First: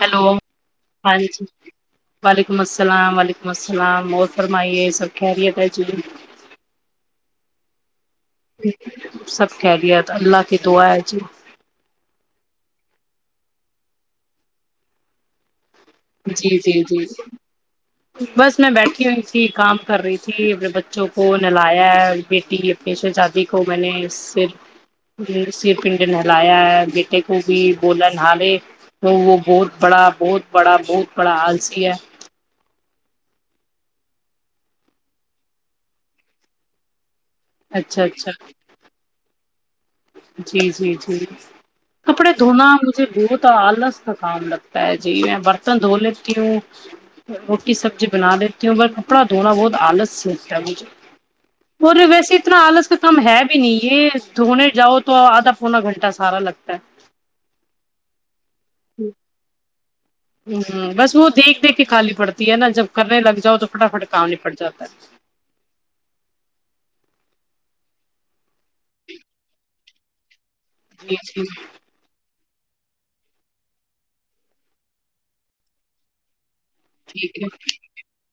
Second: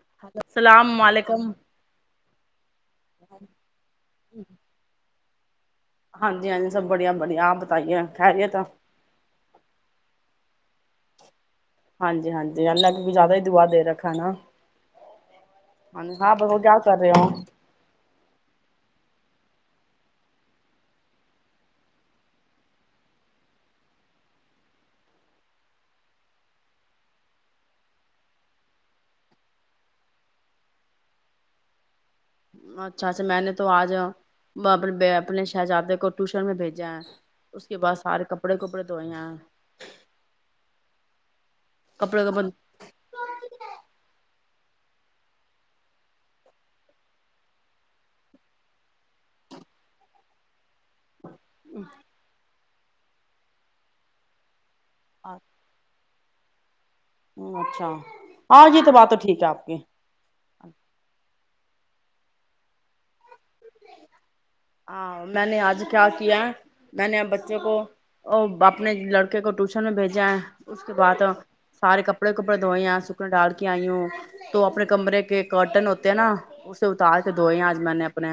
hello hello السلام و ہاں جی علیکم وعلیکم وعلیکم السلام علیکم السلام اور فرمائیے سب خیریت ہے جی ہاں جی ہاں جی سب بڑھیا [unintelligible] سب کہہ دیا اللہ کہ تو آیا جی ہاں جی ہاں ج ال لگ کو زیادہ ہی دعا دے رکھا نا ہاں ہاں جی بتاؤ کیا جی کر جی رہے ہو بس میں بیٹھا ہو تھی کام کر رہی تھی اپنے بچوں کو نہلایا ہے بیٹی اپنی شہزادی کو میں نےر سر پنڈ نہلایا ہے بیٹے کو بھی بولا نہارے تو وہ بہت بڑا بہت بڑا بہت بڑا عالسی ہے اچھا اچھا میں نے تو آج اپنے شہزادے کو ٹیوشن میں بھیجا ہے اس کے بعد اچھا سارے اچھا کپڑے کپڑے دوئے ہیں جی جی جی کپڑے دھونا مجھے بہت آلس کاام لگتا جی میں برتن دھو لیتی ہوں روٹی سبزی بنا لیتی ہوں ب کپڑا دھونا بہت آلس سے لگتا ہے مجھے اور ویستنا آلس کم ہے بھی نہیں یہ دھونے جاؤ تو آدا پونا گنٹہ سارا لگتا ہے ہ اچھا آ جی تو بات تو ٹھیک ہے آپ کے ہ ہ بس وہ دیکھ کے کالانی پڑتی ہے نا جب کرنے لگاؤ تو فٹاٹ کامنی پڑتی ہاں میں نے آج کیا کیا میں نے بچوں کو بپ اپنے لڑکے کو ٹیوشن پ بھیجا اس کے جی بعد جی سارے کپڑے کپڑے دھوئے ہیں سکن ڈال کے آئی ہوں تو اپنے کمرے کے کرٹن ہوتے ہیں نا اسے اتار کے ٹھیک ہے دھوئے آج میں نے اپنے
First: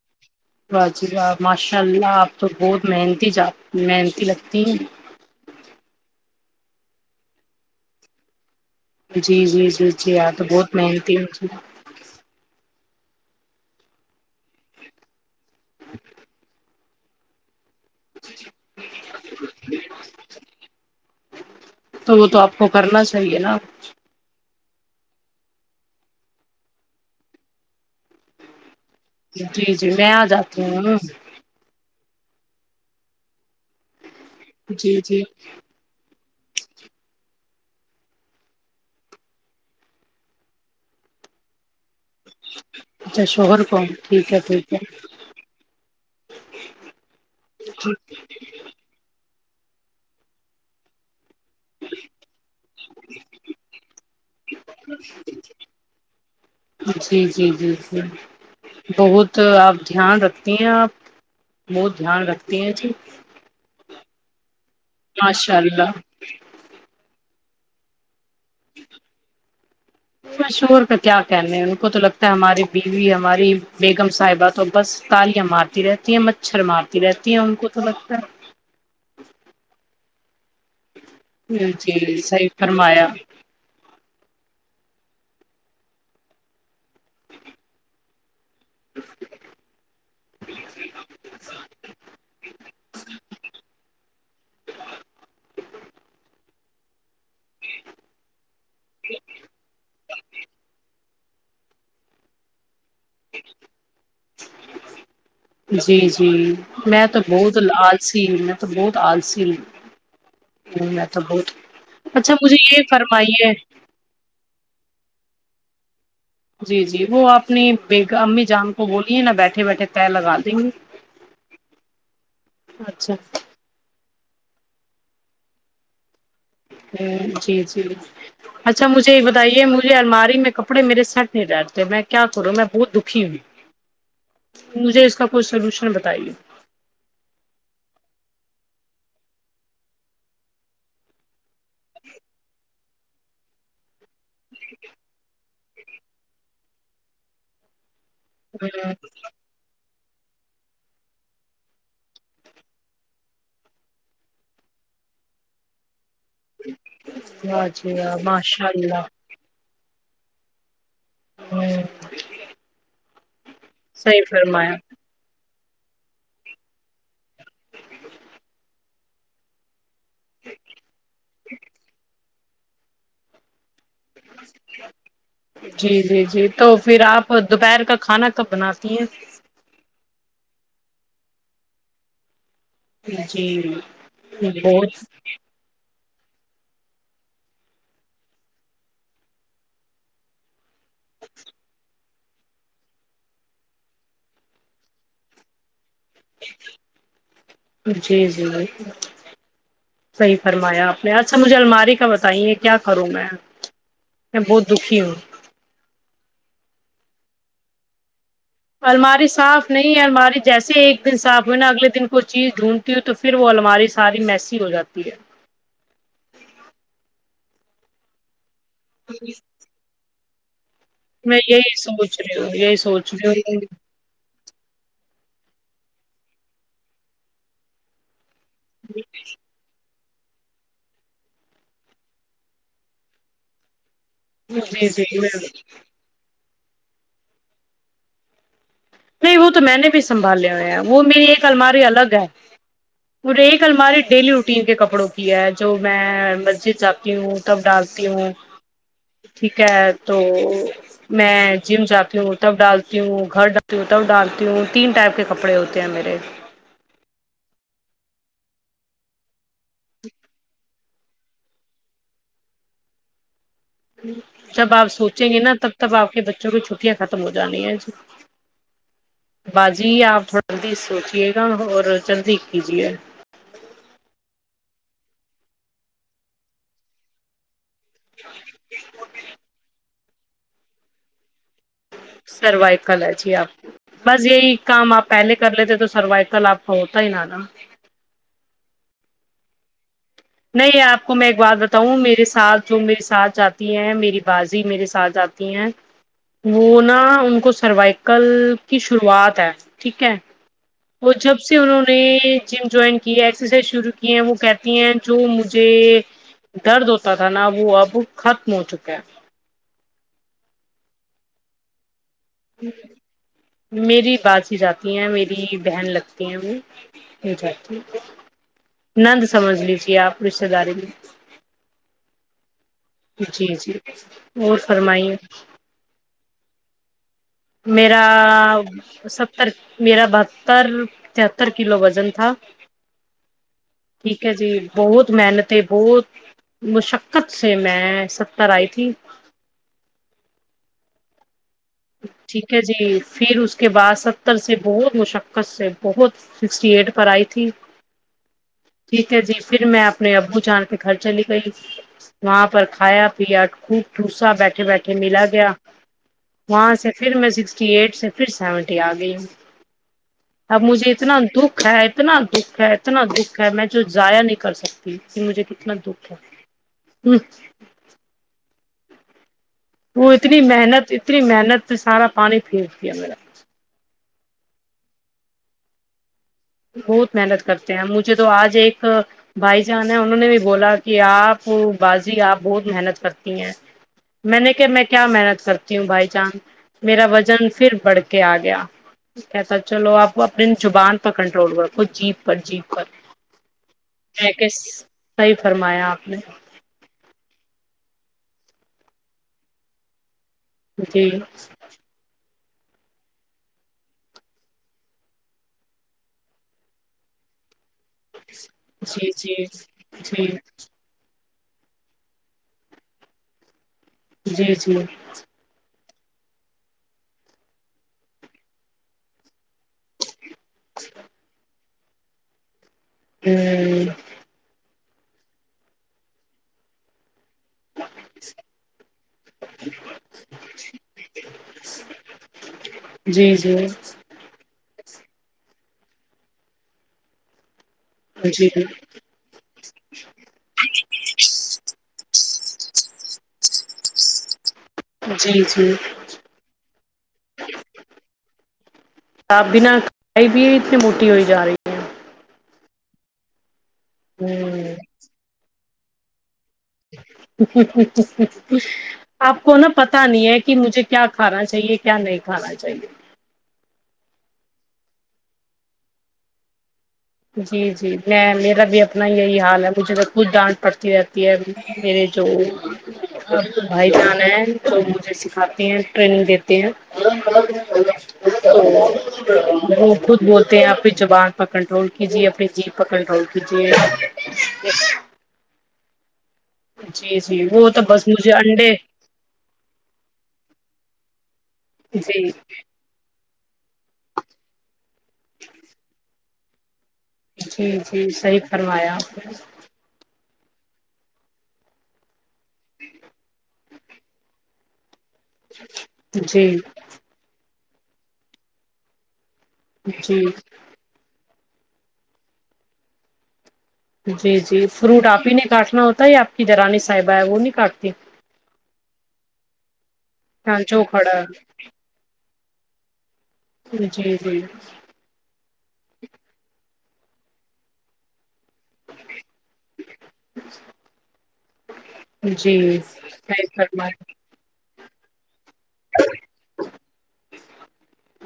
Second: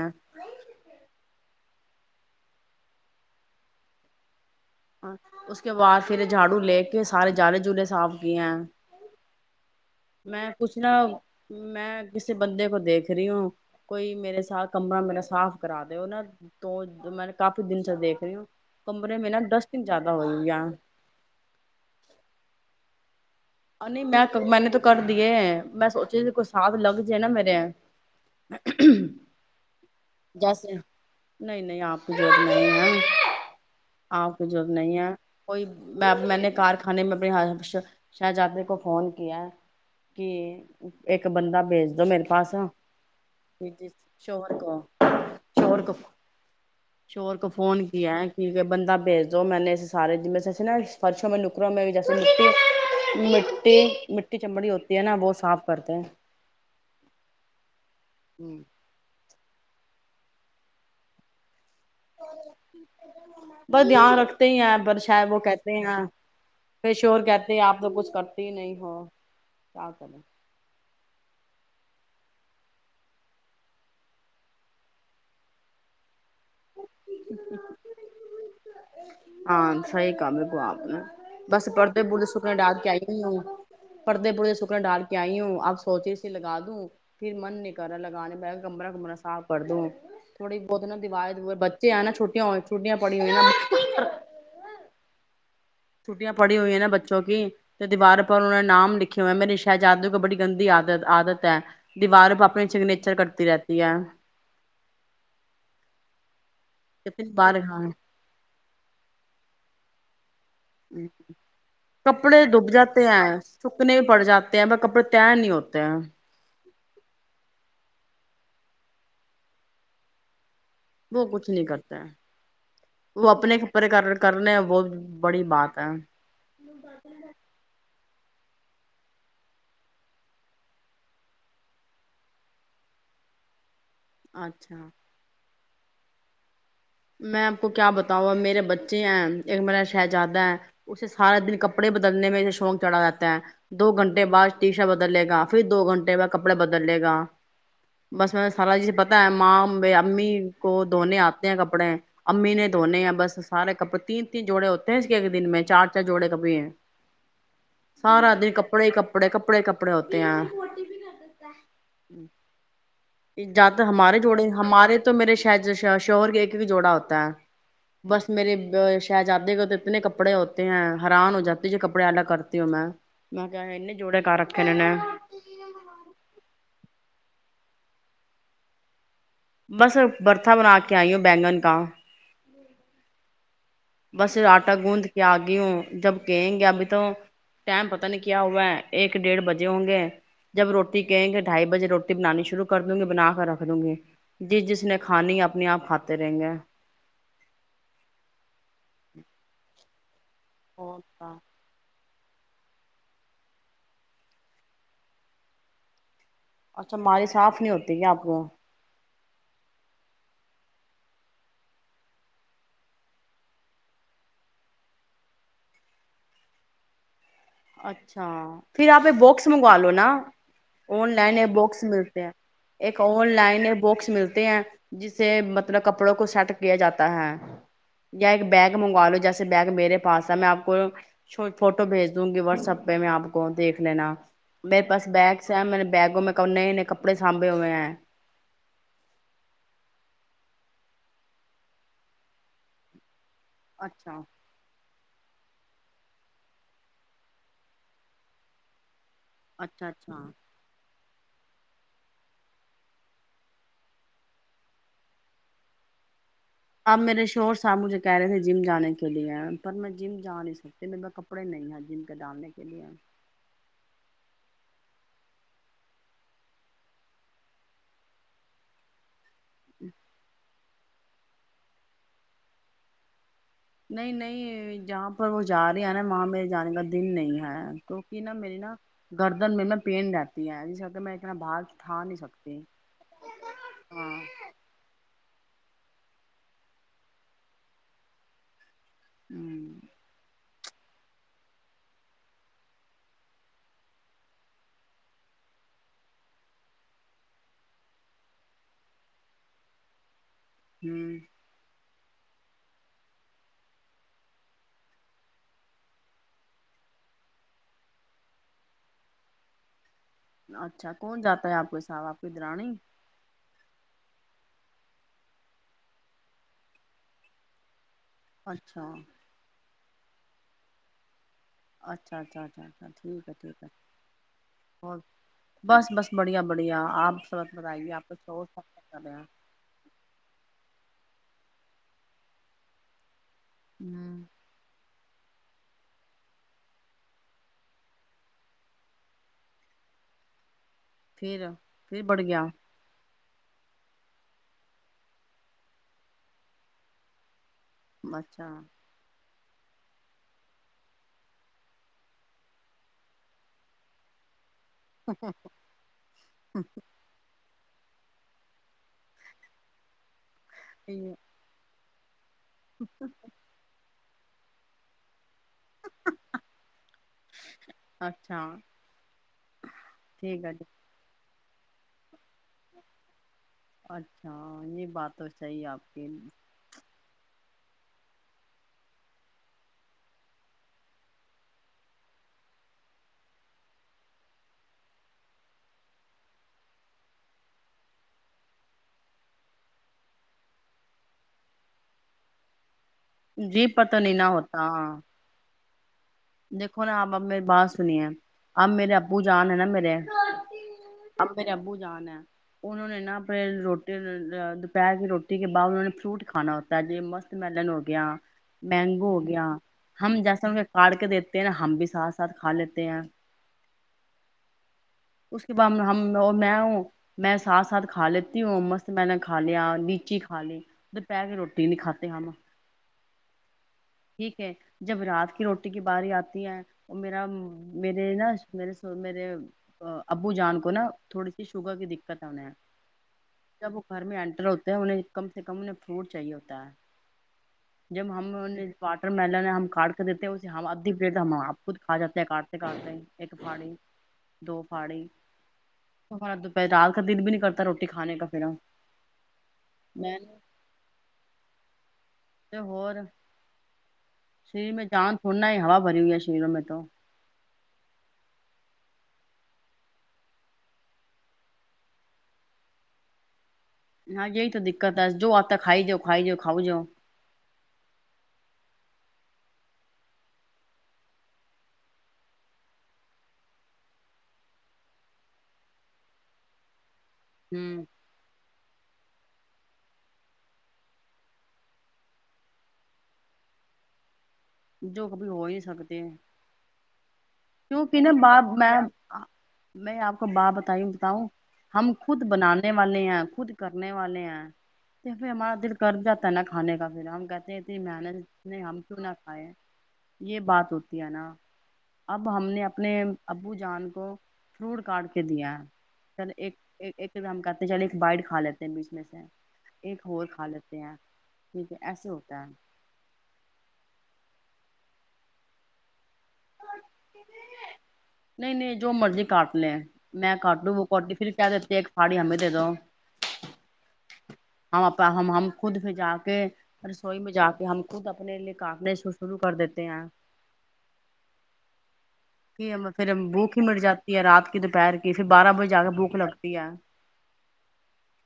واہ جی واہ ماشاء اللہ آپ تو بہت محنتی جا محنتی لگتی ہیں ہاں اس کے بعد پھر جھاڑو لے دیکھے سارے جالے جلے صاف کی ہیں جی جی جی آپ تو میں بہت کچھ نہا محنتی ہیں میں کسی بندے کو دیکھ د رہی ہوں کوئی میرے ساتھ کمرا میرا صاف کرا د ہوا تو میں نے کپ کچھ دن سے دیکھ رہی ہو کمرے میں نا ڈس دن زیادہ ہوئی اں تو وہ تو آپ کو کرنا چاہیے نا اور نہیں میں میں نے تو کر دیے میں سوچا ت کوئی ساتھ لگ جائے نا میرے جی جی میں آ جاتی ہوں جور نہیں ہیں آپ کی جرورت نہیں جی ہے جی کوئی میں نے کارخانے میں اپنیس اچھا شاہجادے کو فون کیا کہ ایک بندہ بھیج میرے پاس اچھا شوہر ہے کو ج ٹھیک ہے شور ٹھیک کو ہے شور کو شور کو فون کیا ہے کیک بند بھیج جو میں نے سار جی میں سے ایےا فرش م ککروں میں بھی جیسے مٹی ت م [unintelligible] جی جی جی بہت اپ جاں رکھتی ہیں آپ وہت دھیان رکھتی ہیں جی بس دھیان رکھتے ہی ہیں رشا وہ ماشاء کہتے ہیں اللہ پ شور کہتے آ تو کچھ کر مشہور کا کیا کہنے ان کو تو لگتا ہے ہماری بیوی ہماری بیگم صاحبہ تو بس تالیاں مارتی رہتی ہیں مچھر مارتی رہتی ہے ان کو تو لگتا ہے ہاں سائ [unintelligible] کام کو آپ نے بس ہے پرد جی پد صحیح سکنے ڈال کے فرمایا آئی ہووں پرتے پڑتے سکنے ڈال کے کیائی ہوں آپ سوچے سے لگا دوں پھر من نہیں کر رہا لگانے میں کمرا کمر صاف کر دوں تھوڑی بہت نا دیوار بچے ہیں نا چھٹیاں چھٹیاںڑی ہوئی نا ہاں [unintelligible] چھٹٹیں پڑی ہوئی ہیں ن بچے جوونک دیوار پر انہوں نے نام لکھے ہوئے ہیں میر نے شاہ جادو کو بڑی گندی عادت عادت دیوار اپنے سگنیر ر کرتی رہتی ہے ہوں میں تو پھر بار بہت ہاں لالسیی تو بہت آلسی ہوں میں تو بہت اچھا کپڑے مجھے دب یہ جاتے ہیں فرمائیے سکنے پڑ جاتے ہیں ب کپڑے تیر نہیں ہوتے تا جی جی وہ آپ نے امی جان کو بولیے نا بیٹھے بیٹھے طےیر لگا دیں گے وہ کچھ نہیں کرتا ہے اچھا وہ اپنے کپرے کر ر کرنے ہیں بہت ببڑی بات ہے ہ جی جی اچھا مجھے یہ بتائیے مجھے الماری میں کپڑے میرے سٹ نہیں ڈرتے میں کیا کروں میں بہت دکھی ہوں اچھا مجھے اس کا کچھ سلوشن نے بتائیے میں آپ کو کیا بتاؤں میرے بچے ہیں ایک میرا شہزادہ ہے اسے سارا دن ک کپڑے بدنے میں شوق چڑھا جاتا ہے دو گھنٹے کے بعد ٹی شا بدلے گا کافی دو گھنٹے میں کپڑے بدلے گا بس میں سارا چیز پتتا ہے ماںپ امی کو دنے آتے ہیں کب کپڑے امی نے دھونے ہیں بس سارے کپڑے تین تین جوڑے ہوتے ہیں اس ایک دن میں چار جوڑے کبھی ہیں واہ جی واہ سارا دن ماشاء کپڑے ہی کپڑے کپڑے کپڑے کپڑے ہوتے آ ہ جیا ہمارے جوڑے ہمارے تو میرے شا شہور کے جوڑا ہوتا ہے بس میرے شہزادے کے تو اتنے کپڑے ہوتے ہیں حیران ہو جاتی جو کپڑے الگ کرتی ہوں میں میں جوڑے کہاں رکھے انہوں نے جی جی جی تو پھر آپ اور دوپہر کا کھانا کب بناتی ہیں بس برتا بنا کے آئی ہو بینگن کااں جی بس آٹا گوند بہت کے آگی ہوں جب کہیں گے ابھی تو ٹائم پت نہیں کیا ہوا ہے ایک ڈیڑھ بجے ہوں گے جب روٹی کہیں گے ڈھائی بجے روٹی بنانی شروع کر دوں گی بنا کے رکھ دوں گی جس جس نے کھانی اپنے آپھات جی جی ہ صحی فرمایا آپ اچھا مجھے الماری کا ب بتے کیا کروں میں میں بہت دکھی ہوں اچھا ماری صاف نہیں ہوتی کیا آپ کو الماری صاف نہیں ہے الماری جیسے ایک دن صاف ہوئے نا اگلے دن کوئی چیز ڈھونڈتی ہوں تو پھر وہ الماری ساری میسی ہو جاتی ہے اچھا پھر آپ ایک باکس منگوا لو نا آن لائن میں یہ یہی بکس سوچ ملتے ہیں رہی ہوں یہی ایک سوچ آن رہی ہوں لائن یہ بکس ملتے ہیں جسے مطلب کپڑوں کو سیٹ کیا جاتا ہے یا ایک بیگ منگوا لو جیسے بیگ میرے پاس ہے میں آپ کو فوٹو بھیج دوں گی واٹسپ پہ میں آپ کو دیکھ لینا میرے جی پاس جی بیگس ہیں میں نے بیگوں میں کپڑے سانبے ہو میںئے ہے نہیں وہ تو میں نے بھی سنبالے ہو ہے وہ میری ایک الماری الگ ہے وہے ایک ال ہماریے اچھا ڈیلی روٹین کے کپڑوں کو جو میں مسجد جاتی ہوں تب ڈالتی ہوں ٹھیک اچھا ہے تو اچھا میں جم جاتی ہوں تب ڈالتی ہوں گھر تی تب ڈالتی ہوں تین ٹائپ کے کپڑے ہوتے ہیں میرے اب میرے شور صاحب مجھے کہہ رہے تھے جم جانے کے لیے پر میں جم جا نہیں سکتی میرے پا کپڑے نہیں ہیں جم کے ڈالنے کے لیے جب آپ سوچیں گے نا تب تب آپ کے بچوں کی چھٹیاں ختم ہو جانی ہیں باجی آپ تھوڑا جلدی سوچے گا اور جلدی کیجیے نہیں نہیں جہاں پر وہ جا رہی ہیں نا وہاں میر جانے کا دن نہیں ہے توک نہا میری نا گردن میں میں پین جاتتی ہے جی س میں اتنا بھار اٹھا نہیں سکتی سروائکل ہے جی آپ ہاں بس یہی کام آپ پہلے کر لیتے تو سروائکل آپ کا ہوتا ہی ن نا ہوں [unintelligible] نہیں آپ کو میں ایک بات بتاؤں میرے ساتھ جو میرے ساتھ جاتی ہیں میری بازی میرے ساتھ جاتی ہیں وہ نا ان کو سروائیکل کی شروعات ہے ٹھیک ہے وہ ہوں جب سے انہوں نے جم جوائن کی ہے ایکسرسائز شرو کی ہے وہ کہتی ہیں جو مجھے درد ہوتا تھا نا وہ اب ختم ہو چکا ہے اچھا کون جاتا ہے آپ کوساب آپ کی درانی میری باز ہی جاتی ہیں میری بہن لگتی ہیں جاتی اچھا نند سمجھ لیجے آپ رشتے داری میں اچھا اچھ اچا جی جی اور فرمائیے بڑیا آپ سبت بتائیے میرا آپ کا شور کر رہے ہیں ستر میرا بہتر تتر کلو وزن تھا ٹھیک ہوں ہے جی بہت محنتیں بہت مشقت سے میں ستر آئی تھی پھر پھر بڑھ گیا ٹھیک ہے جی پھر اس کے بعد ستر سے بہت مشقت سے بہت سکسٹی ایٹ پر آئی تھی ٹھیک ہے جی [unintelligible] پھر میں اپنے ابو جان کے گھر چلی گئی وہاں پر کھایا پیا خوب ٹوسا بیٹھ اٹھے بیٹھے ملا گیا وہاں سے پھر میں سکسٹی ایٹ سے پھر سیونٹی آ گئی ہ اب مجھے اتنا دکھ ہے اتنا دکھ ہےاتنا دکھ ہے میں جو ضائع نہیں کر سکتی کہ مجھے کتنا دکھ ہے ہ اچھا وہ اتنی ٹھیک ہے محنت اتنی محنت سے سارا پانی پھینر دیا میرا اچھا یہ بات تو صحیح آپ کے بہت محنت کرتے ہیں مجھے تو آج ایک بھائی جان ہے انہوں نے بھی بولا کہ آپ بازی آپ بہت محنت کرتی ہیں میں نے کہ میں کیا محنت کرتی ہوں بھائی جان میرا وزن پھر بڑھ کے آ گیا کہتا چلو آپ اپنی چبان کنٹرول کرو کو جیپ پر جیپ جی پتا نہیں نہا ہوتا ایا آپ نے دیکھو نا آب اب میری بات سنی ہے اب میرے ابو جان ہے نا میرے جی اب میرے ابو جان ہیں انہوں نے نا پ روٹی دوپہر کی روٹی کے بعد انہوں نے فروٹ کھانا ہوتا ہے یہ مسک میلن گیا جی مینگو ہو جی گیا ہم جی جیسا کار دیتے ہیں نا ہم بھی ساتھ ساتھ کھا لیتے ہیں جی جی اس کے بعد میں ہم میں ہوں میں ساتھ ساتھ کھا لیتی ہوں مسک میلن نےھ کھا لیا نیچی کا لی ا توھر پہ کے روٹی [unintelligible] روٹی نہیں کھاتے ہم ہم ہوں ٹھیک ہے جب رات کی روٹی کی باری آتی ہے وہ میر میرے نا مے میرے ابو جان کو نا تھوڑی سی شوگر کی دقت ہے انہیں جی جی جب وہ گھر میں انینٹر ہوتے ہیں انہیں کم سے کم انہیں فروٹ چاہیے ہوتا ہے جب ہم جی واٹر ملن ہم کاٹ کے دیتے ہیں اس ہم ادھی پلیٹ ہم آپ خود کھا جاتے ہیں کاٹتے کاٹتے ایک پاڑی دو پھاڑی جی جی توا دوپہ رات کا دن بھی نہیں کرتا روٹی کھانے کا پھر آپ بنا کھائی بھی اتنی موٹی ہوئی جا رہی تو ہوور ہیں شریر ہ میں چاند توھوڑنا ہے ہوا بری ہوئی ہے شرییر میںیر تو آپ کو نا پتاہ نہیں ہے کہ مجھے کیا کھانا چاہیے کیا نہیں کھانا چاہیے ہاں یہی تو دقت ہے جو آتا کھائی جاؤ کھائی جؤ کاؤ جا جی جی میں میرا بھی اپنا یہی حال ہے مجھے تو خود ڈانٹ پڑتی رہتی ہے میرے جو بھائی بہن ہیں وہ مجھے سکھاتے ہیں ٹریننگ دیتے ہیں ہوں [inaudible] وہ خود بولتے ہیں آپ کے جوان پر کنٹرول کی جی اپنی جی پکڑ پؤ کی جی جو ک بھی ہو ہی سکتا جین جی جی وہ تو کیوںک بس نا مجھے باپ میں انڈے میں آپ کو باپ بتائی بتاؤں ہم خود جی بنانے والے ہیں خود کرنے والے ہیں تو پھر ہمارا دل کر جا ہے نا کھانے کا ہم کہتے ہیں جی ت جی صحیح محنت ہم فرمایا کیوں نہ آپ نے کھائے یہ بات ہوتی ہے نا اب ہم نے اپنے ابو جان کو فروٹ کاٹ کے دیا چل جی ایک ہم چل ایک بائٹ کا لیتے ہیں بیس سے ایک جی ہور خالت ہیں ٹیک ہے ایا ہوتا جی جی فروٹ آپ ہی نے کاٹنا ہوتا ہے یا آپ کی جرانی سے صابہ ہے وہ نہیں کاٹتی اپ ل میں کٹوں وہ سانچو کوٹی کھڑا پھر کہہ د دیتے ایک سڑیم جدو جی جی ہم ہم خود پ جا کے رسوئی میں جا کے ہم خود اپنے لیے کاپنے شروع کر دیتے ہیں [unintelligible] کہ پھر صحیح بھوک ہی مر فرما جاتی ہے رات کی دوپہر کی کہ پھر بارہ بجے ج کے بھوک لگتی ہے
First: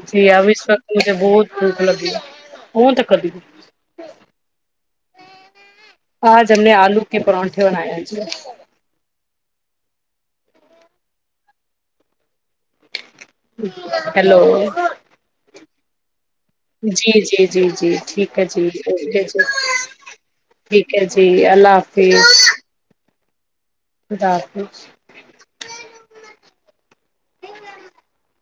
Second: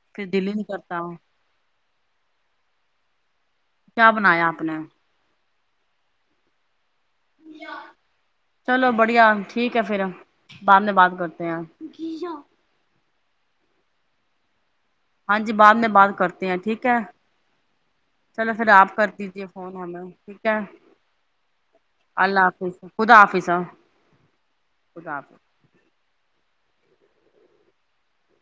جی پھر دل اب ہی اس نہیں وقت کرتا مجھے ہوں بہت بھوک لگی ہے ا تو [unintelligible] کیا بنایا اپپنے ہاں ج ہم نے آلو کہ پرونٹھے بناائے چلو بڑھیا ٹھیک ہے پھر بعد میں بات کرتے ہیں ہیلو ہاں جی بعد میں بعد کرتا جی جی جی جی ٹھیک ہے چلو جی پھر آپ کر اوکے جی دیجیے فون ہمیں ٹھیک ہے جی اللہ حافظ اللہ حافظ [unintelligible] اداففظ حافظ [inaudible]